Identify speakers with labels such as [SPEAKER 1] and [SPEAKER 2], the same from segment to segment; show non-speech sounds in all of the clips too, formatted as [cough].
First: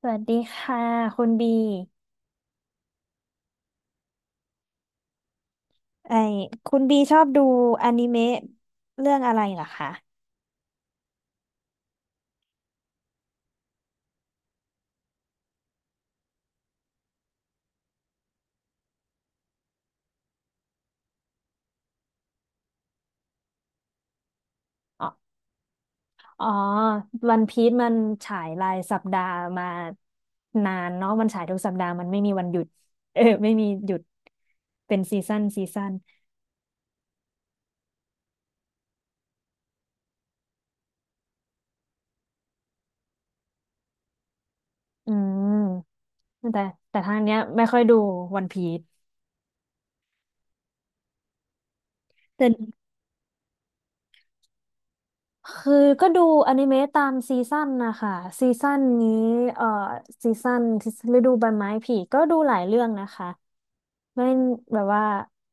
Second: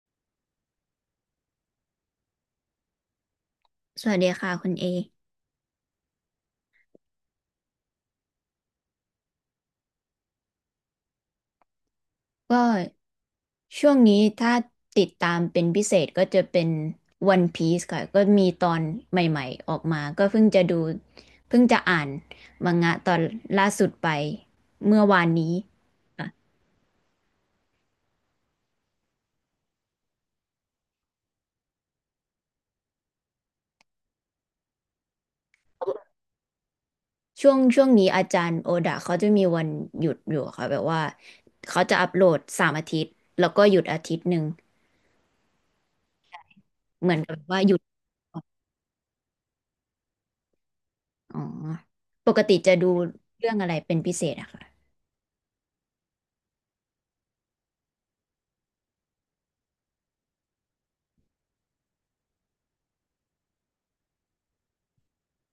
[SPEAKER 1] สวัสดีค่ะคุณบี
[SPEAKER 2] สวัสดีค่ะคุณเอ
[SPEAKER 1] ไอคุณบีชอบดูอนิเมะเรื่องอะไรเหรอคะ
[SPEAKER 2] ก็ช่วงนี้ถ้าติดตามเป็นพิเศษก็จะเป็น One Piece ค่ะก็มีตอนใหม่ๆออกมาก็เพิ่งจะดูเพิ่งจะอ่านมังงะตอนล่าสุดไปเมื่อ
[SPEAKER 1] อ๋อ
[SPEAKER 2] วานนี้ค่ะ
[SPEAKER 1] อ๋อวันพีซมันฉายรายสัปดาห์มานานเนาะมันฉายทุกสัปดาห์มันไม่มีวันหยุด [laughs] เออไม่มีหยุด เป็นซีซั่นซีซั่น
[SPEAKER 2] ช่วงช่วงนี้อาจารย์โอดะเขาจะมีวันหยุดอยู่ค่ะแบบว่าเขาจะอัปโหลด3 อาทิตย์แล้วก็หยุดอาทิตย์หนึ่ง
[SPEAKER 1] อืม แต่ แต่
[SPEAKER 2] เห
[SPEAKER 1] ทา
[SPEAKER 2] มือ
[SPEAKER 1] ง
[SPEAKER 2] น
[SPEAKER 1] เนี้
[SPEAKER 2] กั
[SPEAKER 1] ย
[SPEAKER 2] บว่า
[SPEAKER 1] ไม่
[SPEAKER 2] หยุ
[SPEAKER 1] ค่อ
[SPEAKER 2] ด
[SPEAKER 1] ยดูวันพีซ
[SPEAKER 2] อ๋อ ปกติจะดูเรื่องอะไรเป็นพิเศษอะค่ะ
[SPEAKER 1] คือก็ดูอนิเมะตามซีซั่นนะคะซีซั่นนี้เอ่อซีซั่นฤดูใบไม้ผลิก็ดูหลายเรื่องนะคะไม่แบบว่า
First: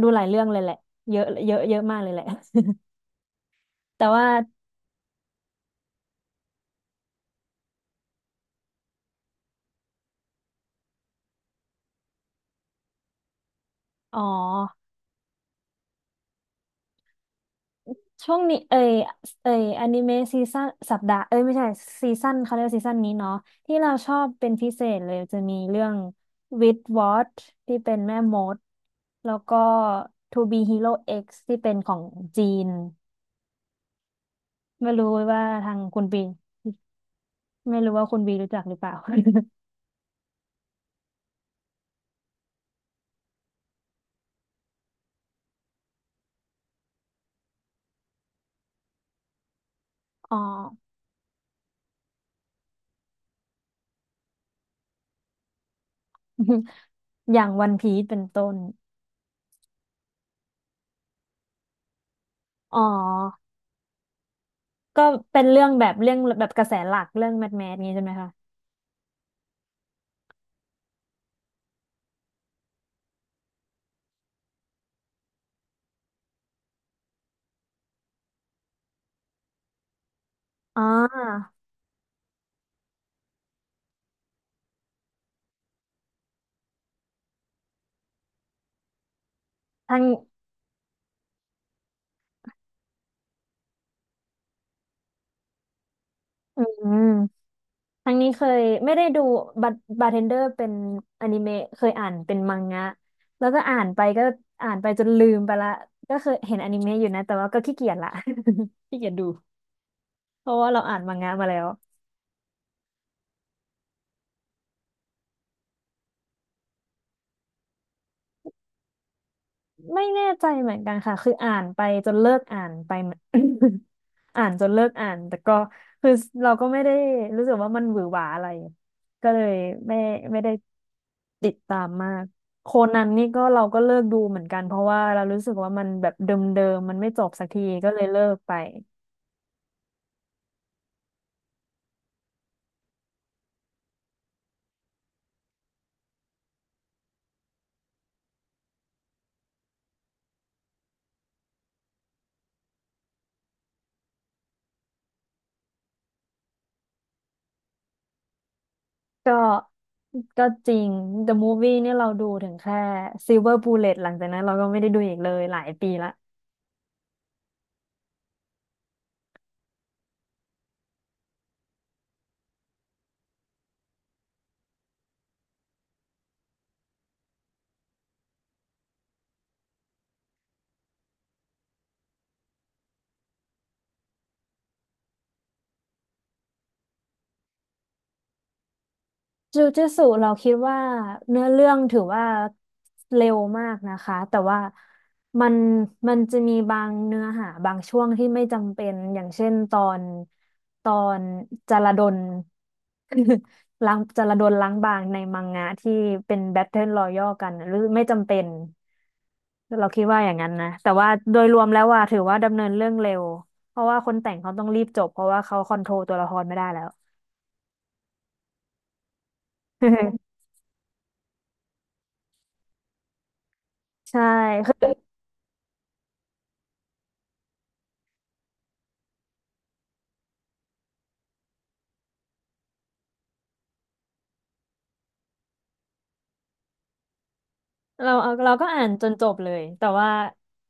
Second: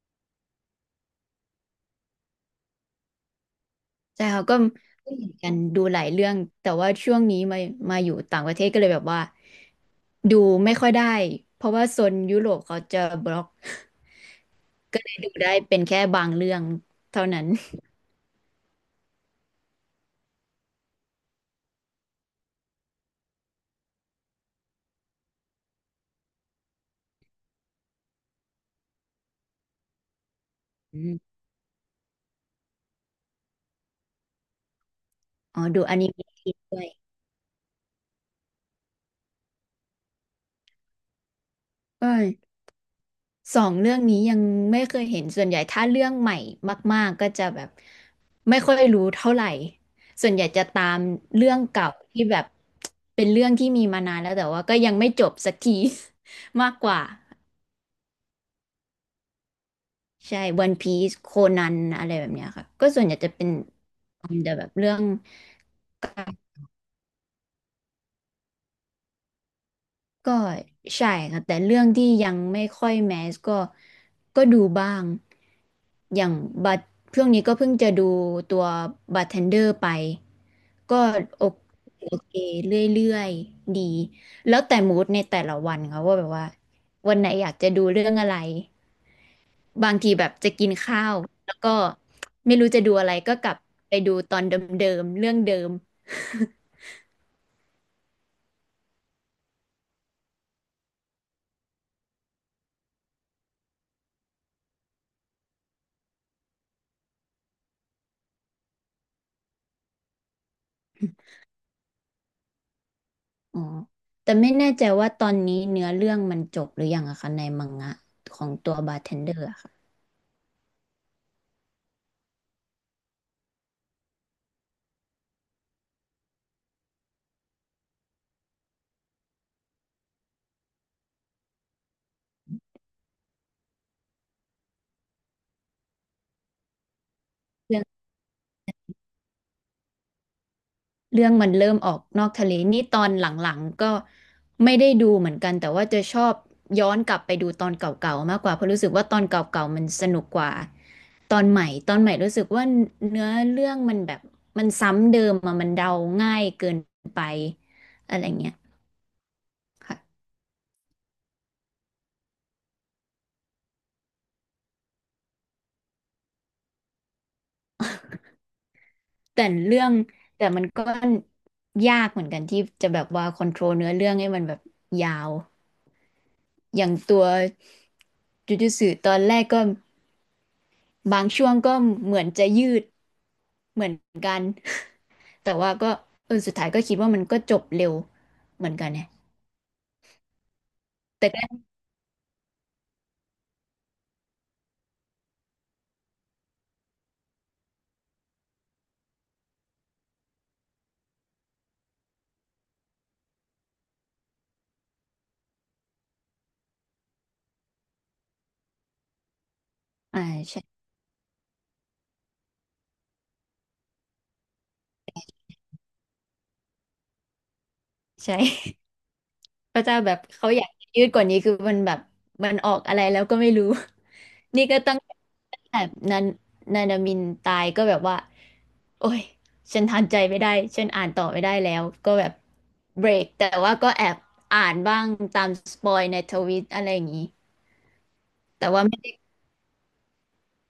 [SPEAKER 1] ดูหลายเรื่องเลยแหละเยอะเยอะเยอะมากเลยแหละ [laughs] แต่
[SPEAKER 2] ใช่
[SPEAKER 1] ว่า
[SPEAKER 2] ค่ะก็เหมือนกันดูหลายเรื่องแต่ว่าช่วงนี้มาอยู่ต่างประเทศก็เลยแบบว่าดูไม่ค่อยได้เพราะว่าโซนยุโรปเขาจะบล็อก
[SPEAKER 1] อ๋อ
[SPEAKER 2] ก็เลยดูได้เป็นแค่บางเรื่องเท่านั้น
[SPEAKER 1] ช่วงนี้เอยอนิเมะซีซั่นสัปดาห์เอ้ยไม่ใช่ซีซั่นเขาเรียกว่าซีซั่นนี้เนาะที่เราชอบเป็นพิเศษเลยจะมีเรื่อง With w a t ที่เป็นแม่มดแล้วก็ To Be Hero
[SPEAKER 2] อ
[SPEAKER 1] X
[SPEAKER 2] ม
[SPEAKER 1] ที่เป็นของจีน ไม่รู้ว่า
[SPEAKER 2] อ๋อ
[SPEAKER 1] ทาง
[SPEAKER 2] ดูอ
[SPEAKER 1] คุณ
[SPEAKER 2] นิ
[SPEAKER 1] บี
[SPEAKER 2] เมะด้วย
[SPEAKER 1] ไม่รู้ว่าคุณบีรู้จักหรือเปล่า
[SPEAKER 2] เออสองเรื่องนี้ยังไม่เคยเห็นส่วนใหญ่ถ้าเรื่องใหม่มากๆก็จะแบบไม่ค่อยรู้เท่าไหร่ส่
[SPEAKER 1] [laughs]
[SPEAKER 2] ว
[SPEAKER 1] อ๋
[SPEAKER 2] น
[SPEAKER 1] อ
[SPEAKER 2] ใหญ่จะตามเรื่องเก่าที่แบบเป็นเรื่องที่มีมานานแล้วแต่ว่าก็ยังไม่จบสักที [laughs] มากกว่า
[SPEAKER 1] [laughs] อย่างวันพีซเป็นต้น
[SPEAKER 2] ใช่ One Piece โคนันอะไรแบบเนี้ยค่ะ
[SPEAKER 1] อ๋อ
[SPEAKER 2] ก็ส่วนใหญ่จะเป็นแต่แบบเรื่อ
[SPEAKER 1] ก็
[SPEAKER 2] ง
[SPEAKER 1] เป็นเรื่องแบบเรื่องแบบกระแสหลักเรื่องแมสแมสนี้ใช่ไหมคะ
[SPEAKER 2] ก็ใช่ค่ะแต่เรื่องที่ยังไม่ค่อยแมสก็ก็ดูบ้าง อย่างบัตเรื่องนี้ก็เพิ่งจะดูตัวบัตเทนเดอร์ไป
[SPEAKER 1] อ๋
[SPEAKER 2] ก็โอ
[SPEAKER 1] อ
[SPEAKER 2] โอเคเรื่อยๆดี แล้วแต่มูดในแต่ละวันค่ะว่าแบบว่าวันไหนอยากจะดูเรื่องอะไร บา
[SPEAKER 1] ทา
[SPEAKER 2] ง
[SPEAKER 1] ง
[SPEAKER 2] ทีแบบจะกินข้าวแล้วก็ไม่รู้จะดูอะไรก็กลับไปดูตอนเดิมๆเรื่องเดิม
[SPEAKER 1] อื
[SPEAKER 2] [laughs]
[SPEAKER 1] มทางนี้เคยไม่ได้ดูบาบาร์เทนเดอร์เป็นอนิเมะเคยอ่านเป็นมังงะแล้วก็อ่านไปก็อ่านไปจนลืมไปละก็เคยเห็นอนิเมะอยู่นะแต่ว่าก็ขี้เกียจละ [laughs] ขี้เกียจดูเพราะว่าเราอ่านมังงะมาแล้ว
[SPEAKER 2] อ๋อแต่ไม่แน่ใจว่าตอนนี้เนื้อเรื่องมันจบหรือยังอะคะในมังงะของตัวบาร์เทนเดอร์อะค่ะ
[SPEAKER 1] ไม่แน่ใจเหมือนกันค่ะ คืออ่านไปจนเลิกอ่านไปเหมือน [coughs] [laughs] อ่านจนเลิกอ่านแต่ก็คือเราก็ไม่ได้รู้สึกว่ามันหวือหวาอะไรก็เลยไม่ไม่ได้ติดตามมากโคนันนี่ก็เราก็เลิกดูเหมือนกันเพราะว่าเรารู้สึกว่ามันแบบเดิมๆมันไม่จบสักทีก็เลยเลิกไป
[SPEAKER 2] เรื่องมันเริ่มออกนอกทะเลนี่ตอนหลังๆก็ไม่ได้ดูเหมือนกันแต่ว่าจะชอบย้อนกลับไปดูตอนเก่าๆมากกว่าเพราะรู้สึกว่าตอนเก่าๆมันสนุกกว่าตอนใหม่ตอนใหม่รู้สึกว่าเนื้อเรื่องมันแบบมันซ้ำเดิมอะมันเดาง่ายเกินไปอะไรเงี้ย
[SPEAKER 1] ก็
[SPEAKER 2] ค่ะ
[SPEAKER 1] ก็จริง The Movie เนี่ยเราดูถึงแค่ Silver Bullet หลังจากนั้นเราก็ไม่ได้ดูอีกเลยหลายปีละ
[SPEAKER 2] แต่เรื่องแต่มันก็ยากเหมือนกันที่จะแบบว่าคอนโทรลเนื้อเรื่องให้มันแบบยาวอย่างตัวจูจูตอนแรกก็บางช่วงก็เหมือนจะยืด เหมือนกันแต่ว่าก็เออสุดท้ายก็คิดว่ามันก็จบเร็วเหมือนกันเนี่ย
[SPEAKER 1] จูจ i ตสุเราคิดว่า
[SPEAKER 2] แต่ก็
[SPEAKER 1] เนื้อเรื่องถือว่าเร็วมากนะคะแต่ว่ามันมันจะมีบางเนื้อหาบางช่วงที่ไม่จำเป็นอย่างเช่นตอนตอนจารดล [laughs] ล้างจารดลล้างบางในมังงะที่เป็นแบทเทิลรอยัลกันน่ะหรือไม่จำเป็นเราคิดว่า
[SPEAKER 2] อ่า
[SPEAKER 1] อย่างนั้นนะ
[SPEAKER 2] ใช่
[SPEAKER 1] แต่ว่าโดยรวมแล้วว่าถือว่าดำเนินเรื่องเร็วเพราะว่าคนแต่งเขาต้องรีบจบเพราะว่าเขาคอนโทรลตัวละครไม่ได้แล้ว
[SPEAKER 2] ใช่ [laughs] พระเจ้าแบบเขาอยากยืดกว่านี้คือมันแบบมันออกอะไรแล้วก็ไม่รู้
[SPEAKER 1] [laughs]
[SPEAKER 2] [laughs]
[SPEAKER 1] ใช่
[SPEAKER 2] นี่ก็ตั้งแต่นันนานามินตายก็แบบว่าโอ้ยฉันทานใจไม่ได้ฉันอ่านต่อไม่ได้แล้วก็แบบเบรกแต่ว่าก็แอบอ่านบ้างตามสปอยในทวิตอะไรอย่างนี้
[SPEAKER 1] เราเอาเรา
[SPEAKER 2] แต่
[SPEAKER 1] ก็อ่า
[SPEAKER 2] ว่า
[SPEAKER 1] น
[SPEAKER 2] ไม่
[SPEAKER 1] จ
[SPEAKER 2] ได้
[SPEAKER 1] นจบเลยแต่ว่า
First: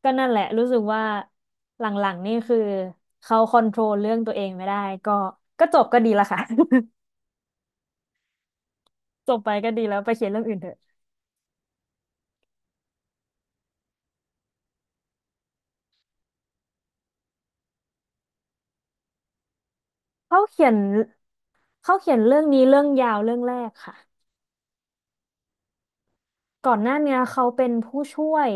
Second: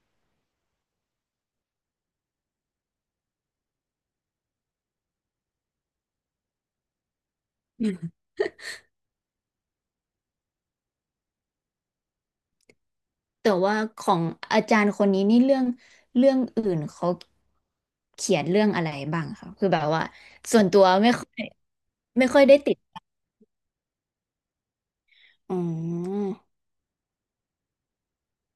[SPEAKER 1] ก็นั่นแหละรู้สึกว่าหลังๆนี่คือเขาคอนโทรลเรื่องตัวเองไม่ได้ก็จบก็ดีละค่ะ [laughs] จบไปก็ดีแล้วไปเขียนเรื่องอื่นเถอะ
[SPEAKER 2] แต่ว่าของอาจารย์คนนี้นี่เรื่องเรื่องอื่นเขาเขียนเรื่องอะไรบ้างคะคือแบบว่า
[SPEAKER 1] เขา
[SPEAKER 2] ส่
[SPEAKER 1] เขี
[SPEAKER 2] วน
[SPEAKER 1] ยน
[SPEAKER 2] ตัวไม่ค่อย
[SPEAKER 1] เขาเขียนเรื่อง
[SPEAKER 2] ได้
[SPEAKER 1] นี้
[SPEAKER 2] ติด
[SPEAKER 1] เรื่องยาวเรื่องแรกค่ะ
[SPEAKER 2] อืม
[SPEAKER 1] ก่อนหน้าเนี้ยเขาเป็นผู้ช่วย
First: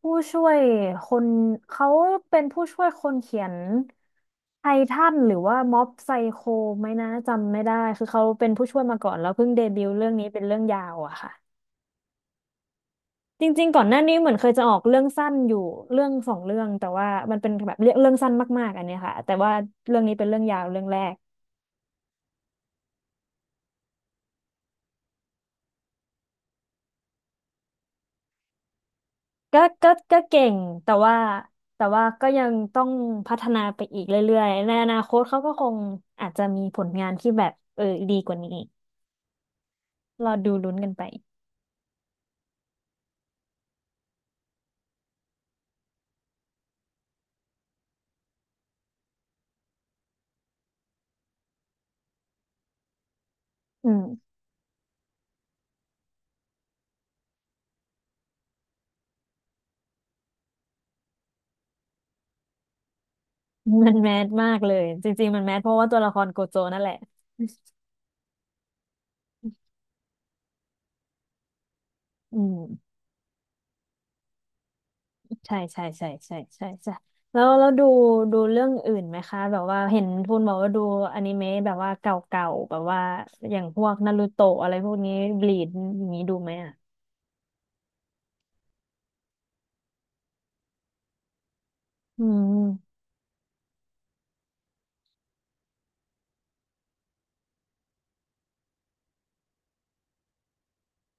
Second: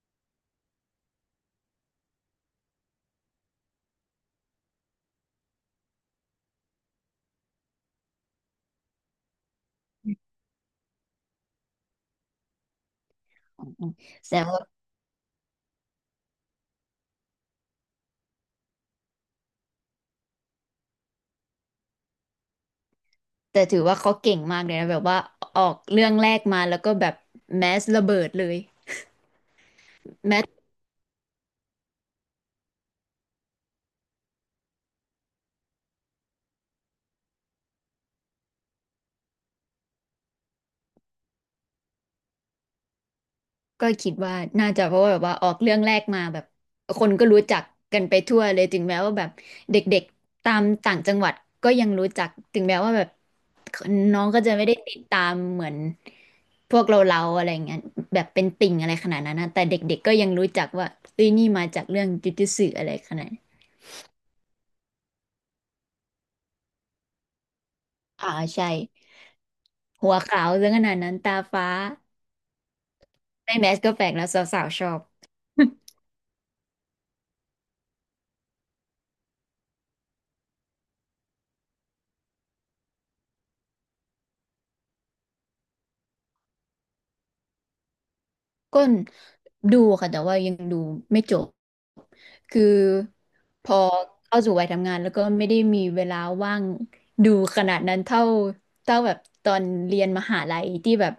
[SPEAKER 1] ผู้ช่วยคนเขาเป็นผู้ช่วยคนเขียนไททันหรือว่าม็อบไซโคไหมนะจำไม่ได้คือเขาเป็นผู้ช่วยมาก่อนแล้วเพิ่งเดบิวต์เรื่องนี้เป็นเรื่องยาวอะค่ะ จ
[SPEAKER 2] อื
[SPEAKER 1] ริง
[SPEAKER 2] ม
[SPEAKER 1] ๆก่อ
[SPEAKER 2] อื
[SPEAKER 1] น
[SPEAKER 2] ม
[SPEAKER 1] หน้านี้เหมือน
[SPEAKER 2] แต่
[SPEAKER 1] เคย
[SPEAKER 2] ว่า
[SPEAKER 1] จะออกเรื่องสั้นอยู่เรื่องสองเรื่องแต่ว่ามันเป็นแบบเรื่องเรื่องสั้นมากๆอันเนี้ยค่ะแต่ว่าเรื่องนี้เป็นเรื่องยาวเรื่องแรก
[SPEAKER 2] แต่ถือว่าเขาเก่งมากเลยนะแบบว่าออกเรื่องแรกมาแล้วก็แบบแมสระเบิดเลย
[SPEAKER 1] ก็
[SPEAKER 2] แม
[SPEAKER 1] เก่
[SPEAKER 2] ส
[SPEAKER 1] งแต่ว่าก็ยังต้องพัฒนาไปอีกเรื่อยๆในอนาคตเขาก็คงอาจจะมีผลงานที่แบบเออดีกว่านี้รอดูลุ้นกันไป
[SPEAKER 2] ก็คิดว่าน่าจะเพราะว่าแบบว่าออกเรื่องแรกมาแบบคนก็รู้จักกันไปทั่วเลยถึงแม้ว่าแบบเด็กๆตามต่างจังหวัดก็ยังรู้จักถึงแม้ว่าแบบ
[SPEAKER 1] อืม
[SPEAKER 2] น้องก็จะไม่ได้ติดตามเหมือนพวกเราอะไรเงี้ยแบบเป็นติ่งอะไรขนาดนั้นนะแต่เด็กๆก็ยังรู้จักว่าเอ้ยนี่มาจากเรื่องจ ujutsu อะไรขนาดนั้น
[SPEAKER 1] มันแมสมากเลยจริงๆมันแมสเพราะว่าตัวละครโกโจนั่นแหละ
[SPEAKER 2] อ่าใช่หัวขาวเรื่องขนาดนั้นตาฟ้า
[SPEAKER 1] อืม
[SPEAKER 2] ในแมสก็แปลกแล้วสาวๆชอบ
[SPEAKER 1] ใช่ใช่ใช่ใช่ใช่ใช่แล้วดูเรื่องอื่นไหมคะแบบว่าเห็นทูนบอกว่าดูอนิเมะแบบว่าเก่าๆแบบว่าอย่างพวกนารูโตะอะไรพวกนี้บลีดอย่างนี้ดูไหมอ่ะ
[SPEAKER 2] ก็ดูค่ะแต่ว่ายังดูไม่จบ
[SPEAKER 1] อื
[SPEAKER 2] คือ
[SPEAKER 1] ม
[SPEAKER 2] พอเข้าสู่วัยทำงานแล้วก็ไม่ได้มีเวลาว่างดูขนาดนั้นเท่าแบบตอนเรียนมหาลัยที่แบบ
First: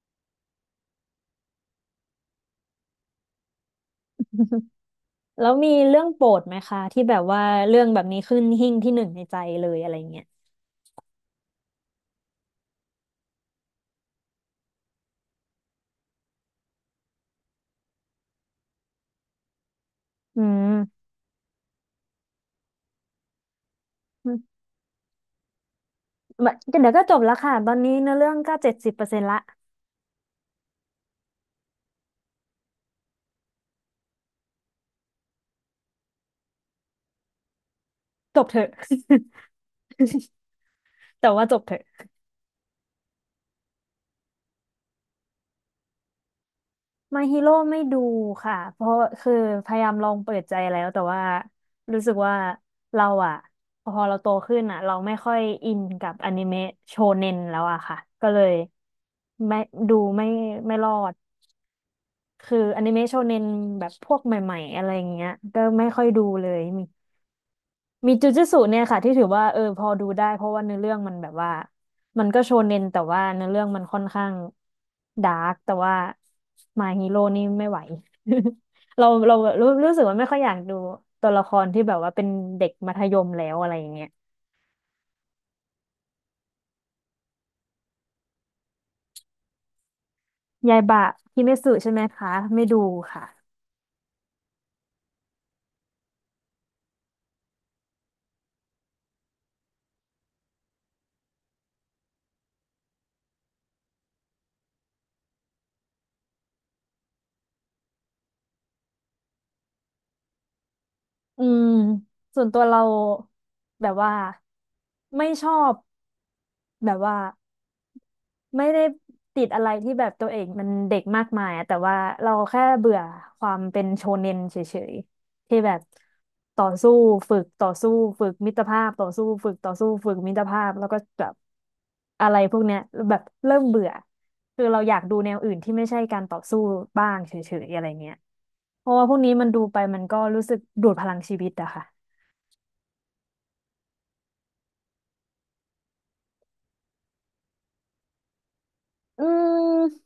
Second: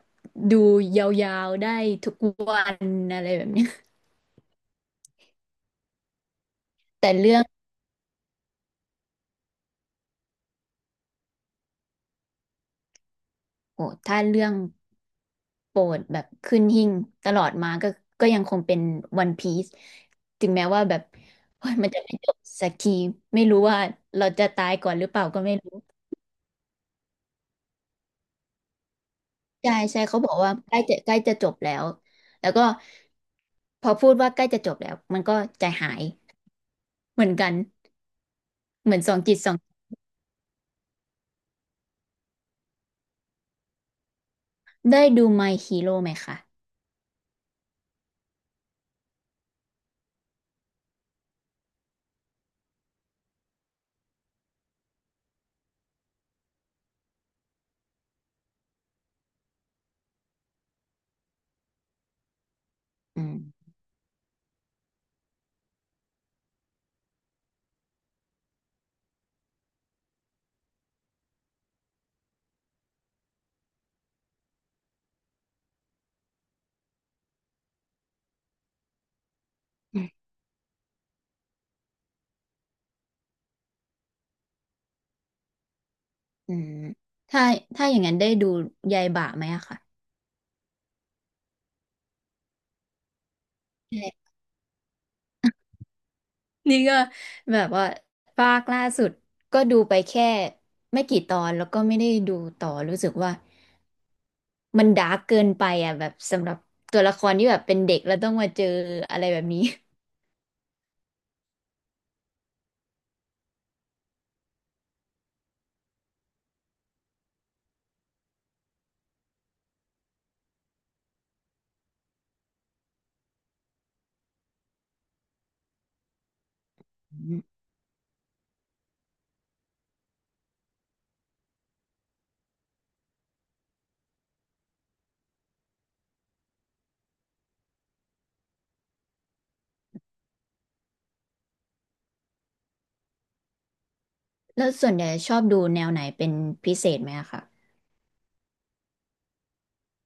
[SPEAKER 2] ดูยาวๆได้ทุกวันอะไรแบบเนี้ย
[SPEAKER 1] [laughs] แล้วมีเรื่องโปรดไหมคะ
[SPEAKER 2] [laughs]
[SPEAKER 1] ที่
[SPEAKER 2] แต่
[SPEAKER 1] แบบ
[SPEAKER 2] เรื่อ
[SPEAKER 1] ว่า
[SPEAKER 2] ง
[SPEAKER 1] เรื่องแบบนี้ขึ้นหิ้งที่หนึ่งในใจเลยอะไรเงี้ย
[SPEAKER 2] โอ้ถ้าเรื่องโปรดแบบขึ้นหิ้งตลอดมาก็ก็ยังคงเป็นวันพี e
[SPEAKER 1] อื
[SPEAKER 2] ถึงแม้
[SPEAKER 1] ม
[SPEAKER 2] ว่าแบบโอ้ยมันจะไม่จบสักทีไม่รู้ว่าเราจะตายก่อนหรือเปล่าก็ไม่รู้
[SPEAKER 1] แบบเดี๋ยวก็จบแล้วค่ะตอนนี้เนื้อเรื่องก็70%ละ
[SPEAKER 2] ใช่ใช่เขาบอกว่าใกล้จะจบแล้วแล้วก็พอพูดว่าใกล้จะจบแล้วมันก็ใจหายเหมือนกัน
[SPEAKER 1] จบเถอะ
[SPEAKER 2] เหมือนสองจิตสอง
[SPEAKER 1] [laughs] แต่ว่าจบเถอะ
[SPEAKER 2] ได้ดู My Hero ไหมคะ
[SPEAKER 1] ม y ฮ e โร่ไม่ดูค่ะเพราะคือพยายามลองเปิดใจแล้วแต่ว่ารู้สึกว่าเราอะพอเราโตขึ้นอะเราไม่ค่อยอินกับอนิเมะโชเน็นแล้วอะค่ะก็เลยไม่ดูไม่รอดคืออนิเมะโช
[SPEAKER 2] อื
[SPEAKER 1] เน็
[SPEAKER 2] ม
[SPEAKER 1] นแบบพวกใหม่ๆอะไรอย่างเงี้ยก็ไม่ค่อยดูเลย มีจูจูตรเนี่ยค่ะที่ถือว่าเออพอดูได้เพราะว่าเนื้อเรื่องมันแบบว่ามันก็โชเน็นแต่ว่าเนื้อเรื่องมันค่อนข้างดาร์กแต่ว่ามาฮีโร่นี่ไม่ไหว [laughs] เรารู้สึกว่าไม่ค่อยอยากดูตัวละครที่แบบว่าเป็นเด็กมัธยมแล้วอะไรอย่างเงี้ย
[SPEAKER 2] อืมถ้าอย่างนั้นได้ดูยายบ่าไหมอะค่ะ
[SPEAKER 1] ยายบะฮิเมสึใช่ไหมคะไม่ดูค่ะ
[SPEAKER 2] ใช่นี่ก็แบบว่าภาคล่าสุดก็ดูไปแค่ไม่กี่ตอนแล้วก็ไม่ได้ดูต่อรู้สึกว่ามันดาร์กเกินไปอะแบบสำหรับตัวละครที่แบบเป็นเด็กแล้วต้องมาเจออะไรแบบนี้
[SPEAKER 1] อืมส่วนตัวเราแบบว่าไม่ชอบแบบว่า ไม่ได้ติดอะไรที่แบบตัวเองมันเด็กมากมายอะแต่ว่าเราแค่เบื่อความเป็นโชเน็นเฉยๆที่แบบต่อสู้ฝึก
[SPEAKER 2] [laughs]
[SPEAKER 1] ต่อสู้ฝึกมิตรภาพต่อสู้ฝึกต่อสู้ฝึกมิตรภาพแล้วก็แบบอะไรพวกเนี้ยแบบเริ่มเบื่อคือเราอยากดูแนวอื่นที่ไม่ใช่การต่อสู้บ้างเฉยๆอะไรเงี้ยเพราะว่าพวกนี้มันดูไปมันก็รู้สึกดูดพลังชีวิตอะค่ะ
[SPEAKER 2] แล้วส่วนใหญ่ชอบดูแนวไหนเป็นพิเศษไหมอะคะ
[SPEAKER 1] อืม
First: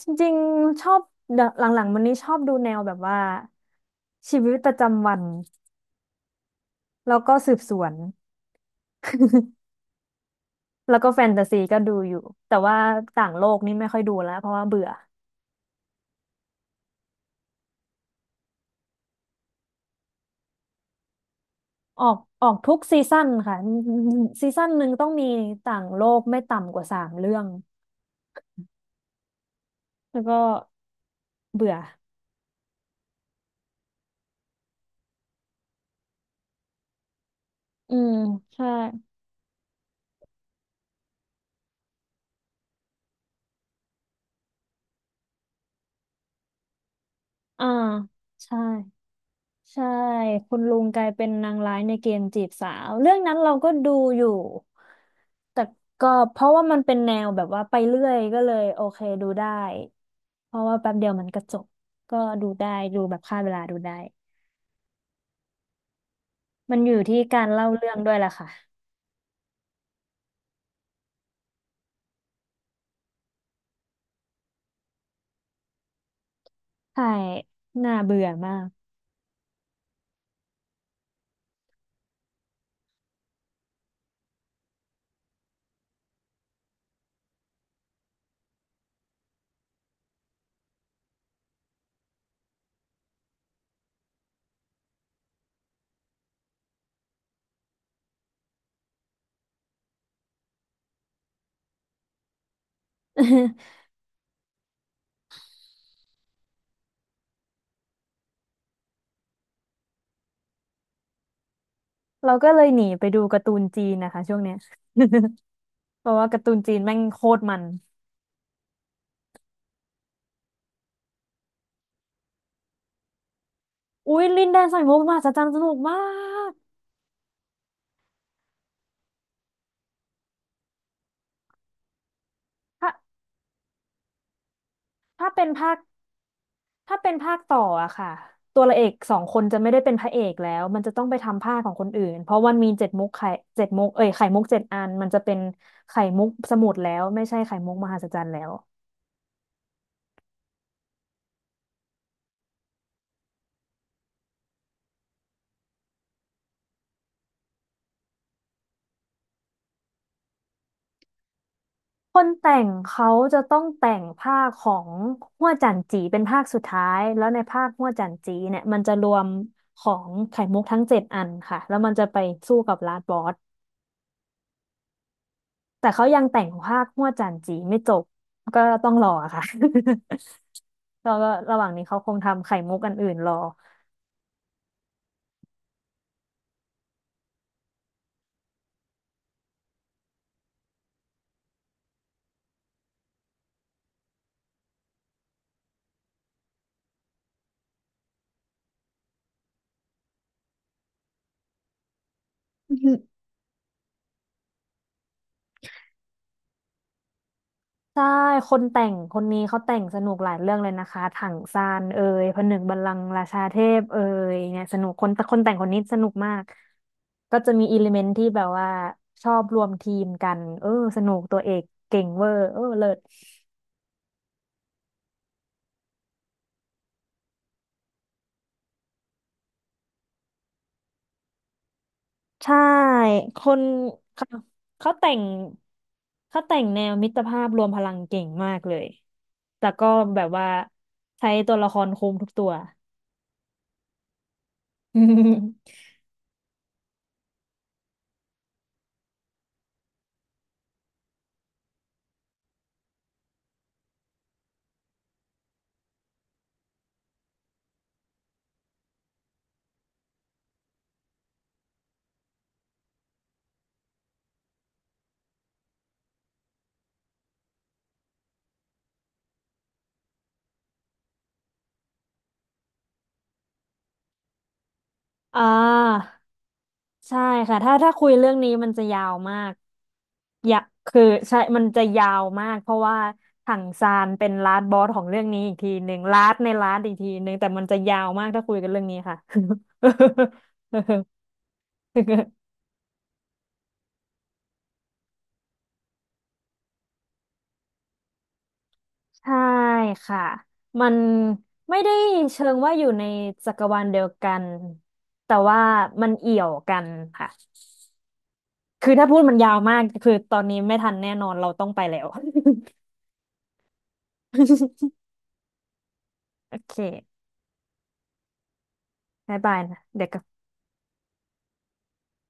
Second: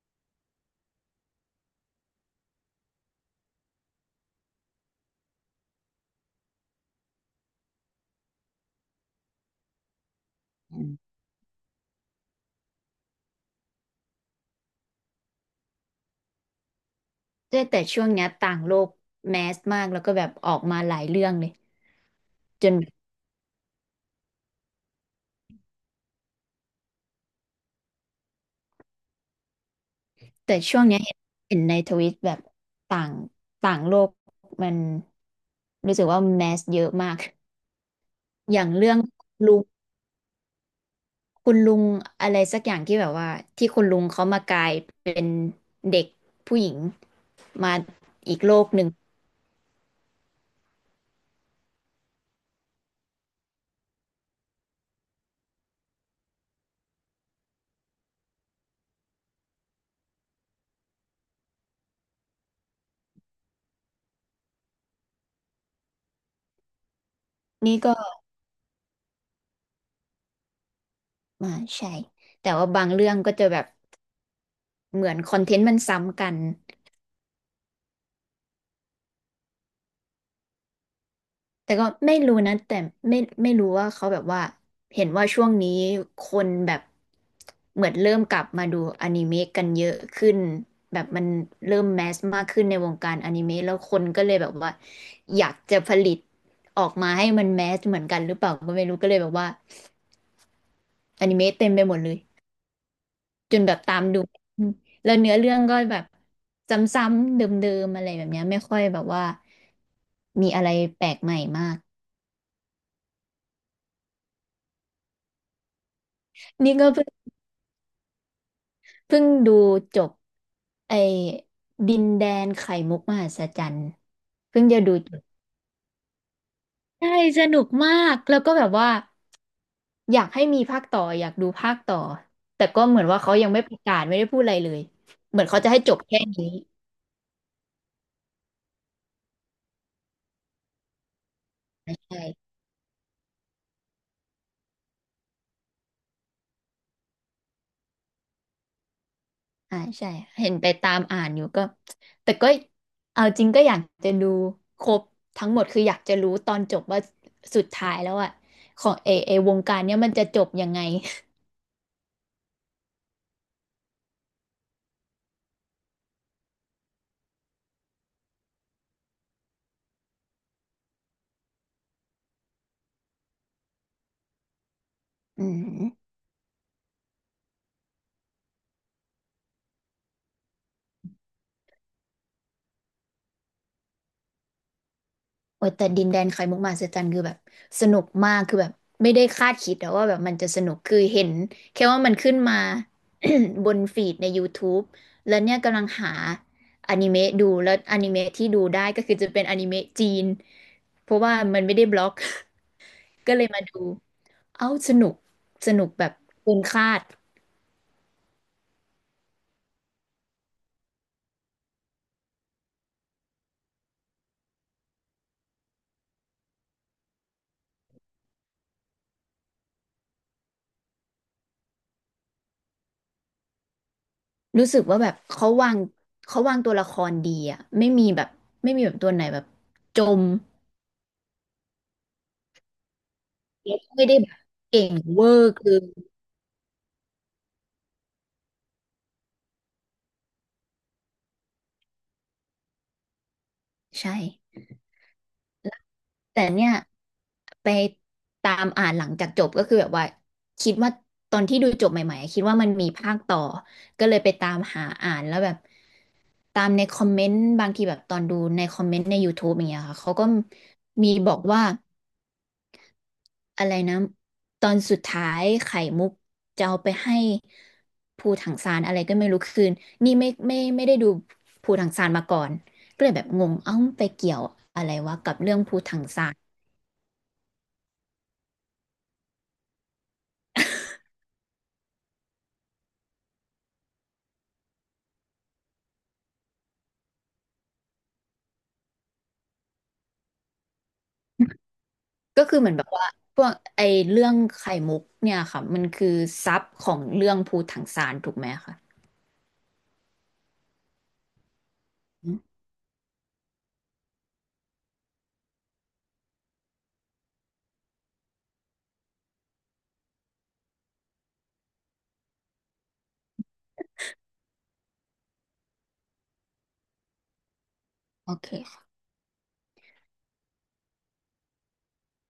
[SPEAKER 1] จริงๆชอบเดี๋ยวหลังๆวันนี้ชอบดูแนวแบบว่าชีวิตประจำวันแล้วก็สืบสวน
[SPEAKER 2] อืม
[SPEAKER 1] แล้วก็แฟนตาซีก็ดูอยู่แต่ว่าต่างโลกนี่ไม่ค่อยดูแล้วเพราะว่าเบื่อ
[SPEAKER 2] แต่ช่วงเนี้ยต่างโลกแมสมากแล้วก็แบบออกมาหลายเรื่องเลย
[SPEAKER 1] ออก
[SPEAKER 2] จ
[SPEAKER 1] ทุ
[SPEAKER 2] น
[SPEAKER 1] กซีซั่นค่ะซีซั่นหนึ่งต้องมีต่างโลกไม่ต่ำกว่าสามเรื่องแล้วก็
[SPEAKER 2] แต่ช่วงเนี้ยเห็น
[SPEAKER 1] เบื่
[SPEAKER 2] ใน
[SPEAKER 1] อ
[SPEAKER 2] ทวิตแบบต่างต่างโลกมันรู้สึกว่าแมสเยอะมาก
[SPEAKER 1] อืม
[SPEAKER 2] อย่า
[SPEAKER 1] ใช่
[SPEAKER 2] งเรื่องลุงคุณลุงอะไรสักอย่างที่แบบว่าที่คุณลุงเขามากลายเป็นเด็กผู้หญิง
[SPEAKER 1] อ่า
[SPEAKER 2] มาอีกโล
[SPEAKER 1] ใช่
[SPEAKER 2] กหนึ่ง
[SPEAKER 1] ใช่คุณลุงกลายเป็นนางร้ายในเกมจีบสาวเรื่องนั้นเราก็ดูอยู่แต่ก็เพราะว่ามันเป็นแนวแบบว่าไปเรื่อยก็เลยโอเคดูได้เพราะว่าแป๊บเดียวมันก็จบก็ดูได้ดูแบบฆ่าเวลาดูได้มันอยู่ที่การเล่า
[SPEAKER 2] นี่
[SPEAKER 1] เรื่
[SPEAKER 2] ก็
[SPEAKER 1] องด้วยล่ะค่ะ
[SPEAKER 2] มาใช่แต่ว่าบางเรื่องก็จะแบบ เหมือนคอนเทนต์มันซ้ำกัน
[SPEAKER 1] ใช่น่าเบื่อมาก
[SPEAKER 2] แต่ก็ไม่รู้นะ แต่ไม่ไม่รู้ว่าเขาแบบว่า เห็นว่าช่วงนี้คนแบบเหมือนเริ่มกลับมาดูอนิเมะกันเยอะขึ้น แบบมันเริ่มแมสมากขึ้นในวงการอนิเมะแล้วคนก็เลยแบบว่าอยากจะผลิตออกมาให้มันแมสเหมือนกันหรือเปล่าก็ไม่รู้ก็เลยแบบว่าอนิเมะเต็มไปหมดเลย จนแบบ
[SPEAKER 1] [laughs]
[SPEAKER 2] ตามดูอืมแล้วเนื้อเรื่องก็แบบซ้ำๆเดิมๆอะไรแบบเนี้ยไม่ค่อยแบบว่ามีอะไรแปลกใหม่มาก
[SPEAKER 1] เราก็เลยหนีไปดูการ์ตูนจีนนะคะช่วงเนี้ย [laughs] เพราะว่าการ์ตูนจี
[SPEAKER 2] นี่
[SPEAKER 1] น
[SPEAKER 2] ก็
[SPEAKER 1] แม่ง
[SPEAKER 2] เพิ่ง
[SPEAKER 1] โคตรมัน
[SPEAKER 2] เพิ่งดูจบไอ้ดินแดนไข่มุกมหัศจรรย์
[SPEAKER 1] อุ้ยลินแด
[SPEAKER 2] เพิ่ง
[SPEAKER 1] น
[SPEAKER 2] จะ
[SPEAKER 1] สาย
[SPEAKER 2] ดู
[SPEAKER 1] มุก
[SPEAKER 2] จ
[SPEAKER 1] มหั
[SPEAKER 2] บ
[SPEAKER 1] ศจรรย์สนุกมาก
[SPEAKER 2] ใช่สนุกมากแล้วก็แบบว่าอยากให้มีภาคต่ออยากดูภาคต่อแต่ก็
[SPEAKER 1] ถ้า
[SPEAKER 2] เหมือนว่าเขายังไม่ประกาศไม่ได้พูดอะไรเลย
[SPEAKER 1] ถ้า
[SPEAKER 2] เหมือ
[SPEAKER 1] เป็
[SPEAKER 2] น
[SPEAKER 1] น
[SPEAKER 2] เขาจะ
[SPEAKER 1] ภาค
[SPEAKER 2] ให้จบแค่นี้
[SPEAKER 1] ถ้าเป็นภาคต่ออะค่ะตัวละเอกสองคนจะไม่ได้เป็นพระเอกแล้วมันจะต้องไปทำภาคของคนอื่นเพราะ
[SPEAKER 2] ใช่
[SPEAKER 1] มันมีเจ็ดมุกไข่เจ็ดมุกเอ้ยไข่มุกเจ็ดอันมันจะเป็นไข่มุกสมุดแล้วไม่ใช่ไข่มุกมหัศจรรย์แล้ว
[SPEAKER 2] ใช่าใช่เห็นไปตามอ่านอยู่ก็แต่ก็เอาจริงก็อยากจะดูครบทั้งหมดคืออยากจะรู้ตอนจบว่าสุดท้ายแล้วอะของเอวงการเนี้ยมันจะจบยังไง
[SPEAKER 1] คนแต่งเขาจะต้องแต่งภาคของฮั่วจันจีเป็นภาคสุดท้ายแล้วในภาคฮั่วจันจีเนี่ยมันจะรวมของไข่มุกทั้งเจ็ดอันค่ะแล้วมันจะไปสู้กับลาดบอส
[SPEAKER 2] อื
[SPEAKER 1] แต่เขา
[SPEAKER 2] ม
[SPEAKER 1] ยังแต่งภาคฮั่วจันจีไม่จบก็ต้องรอค่ะ แล้วก็ระหว่างนี้เขาคงทำไข่มุกอันอื่นรอ
[SPEAKER 2] โอ้ยแต่ดินแดนไข่มุกมหัศจรรย์คือแบบสนุกมากคือแบบไม่ได้คาดคิดแต่ว่าแบบมันจะสนุกคือเห็นแค่ว่ามันขึ้นมา [coughs] บนฟีดในย o u ูบแล้วเนี่ยกำลังหาอนิเมะดูแล้วอนิเมะที่ดูได้ก็คือจะเป็นอนิเมะจีนเพราะว่ามันไม่ได้บล็อก
[SPEAKER 1] อือหือ
[SPEAKER 2] [laughs] ก็เลยมาดูเอ้าสนุกสนุกแบบเกินคาด
[SPEAKER 1] ใช่คนแต่งคนนี้เขาแต่งสนุกหลายเรื่องเลยนะคะถังซานเอ่ยผนึกบัลลังก์ราชาเทพเอ่ยเนี่ยสนุกคนแต่คนแต่งคนนี้สนุกมากก็จะมีอิเลเมนที่แบบว่าชอบรวมทีมกันเออสนุกตัวเอกเก่งเวอร์เออเลิศ
[SPEAKER 2] รู้สึกว่าแบบเขาวางตัวละครดีอะไม่มีแบบตัวไหนแบบจม
[SPEAKER 1] ใช่คน
[SPEAKER 2] แล้วก็ไม่ได้
[SPEAKER 1] เขา
[SPEAKER 2] แบบเก่
[SPEAKER 1] เขา
[SPEAKER 2] ง
[SPEAKER 1] แต่ง
[SPEAKER 2] เวอร์คือ
[SPEAKER 1] เขาแต่งแนวมิตรภาพรวมพลังเก่งมากเลยแต่ก็แบบว่าใช้ตัวละครคุมทุกตัว
[SPEAKER 2] ใช่
[SPEAKER 1] [laughs]
[SPEAKER 2] แต่เนี่ยไปตามอ่านหลังจากจบก็คือแบบว่าคิดว่าตอนที่ดูจบใหม่ๆอะคิดว่ามันมีภาคต่อ ก็เลยไปตามหาอ่านแล้วแบบตามในคอมเมนต์บางทีแบบตอนดูในคอมเมนต์ใน YouTube อย่างเงี้ยค่ะเขาก็มีบอกว่าอะไรนะตอนสุดท้ายไข่มุกจะเอาไปให้ภูถังซานอะไรก็ไม่รู้คืนนี่ไม่ได้ดูภูถังซานมาก่อนก็เลยแบบงงเอ้าไปเกี่ยวอะไรวะกับ
[SPEAKER 1] อ่
[SPEAKER 2] เรื่องภูถัง
[SPEAKER 1] า
[SPEAKER 2] ซาน
[SPEAKER 1] ใช่ค่ะถ้าคุยเรื่องนี้มันจะยาวมากอยากคือใช่มันจะยาวมากเพราะว่าถังซานเป็นลาสบอสของเรื่องนี้อีกทีหนึ่งลาสในลาสอีกทีหนึ่งแต่มันจะยาวมากถ้าคุยกันเรื่องนี้ค่ะ [laughs]
[SPEAKER 2] ก็คือเหมือนแบบว่าพวกไอเรื่องไข่มุกเนี่ยค่ะมันคือซับของเรื่องภูถังซานถูกไหมคะ
[SPEAKER 1] ใช่ค่ะมันไม่ได้
[SPEAKER 2] อื
[SPEAKER 1] เชิง
[SPEAKER 2] ม
[SPEAKER 1] ว่าอยู่ในจักรวาลเดียวกันแต่ว่ามันเอี่ยวกันค่ะคือถ้าพูดมันยาวมากคือตอนนี้ไม่ทันแน่นอนเราต้องไปแล้ว [laughs] โอเค
[SPEAKER 2] โอเค
[SPEAKER 1] บายบายนะเดี๋ยวกลับ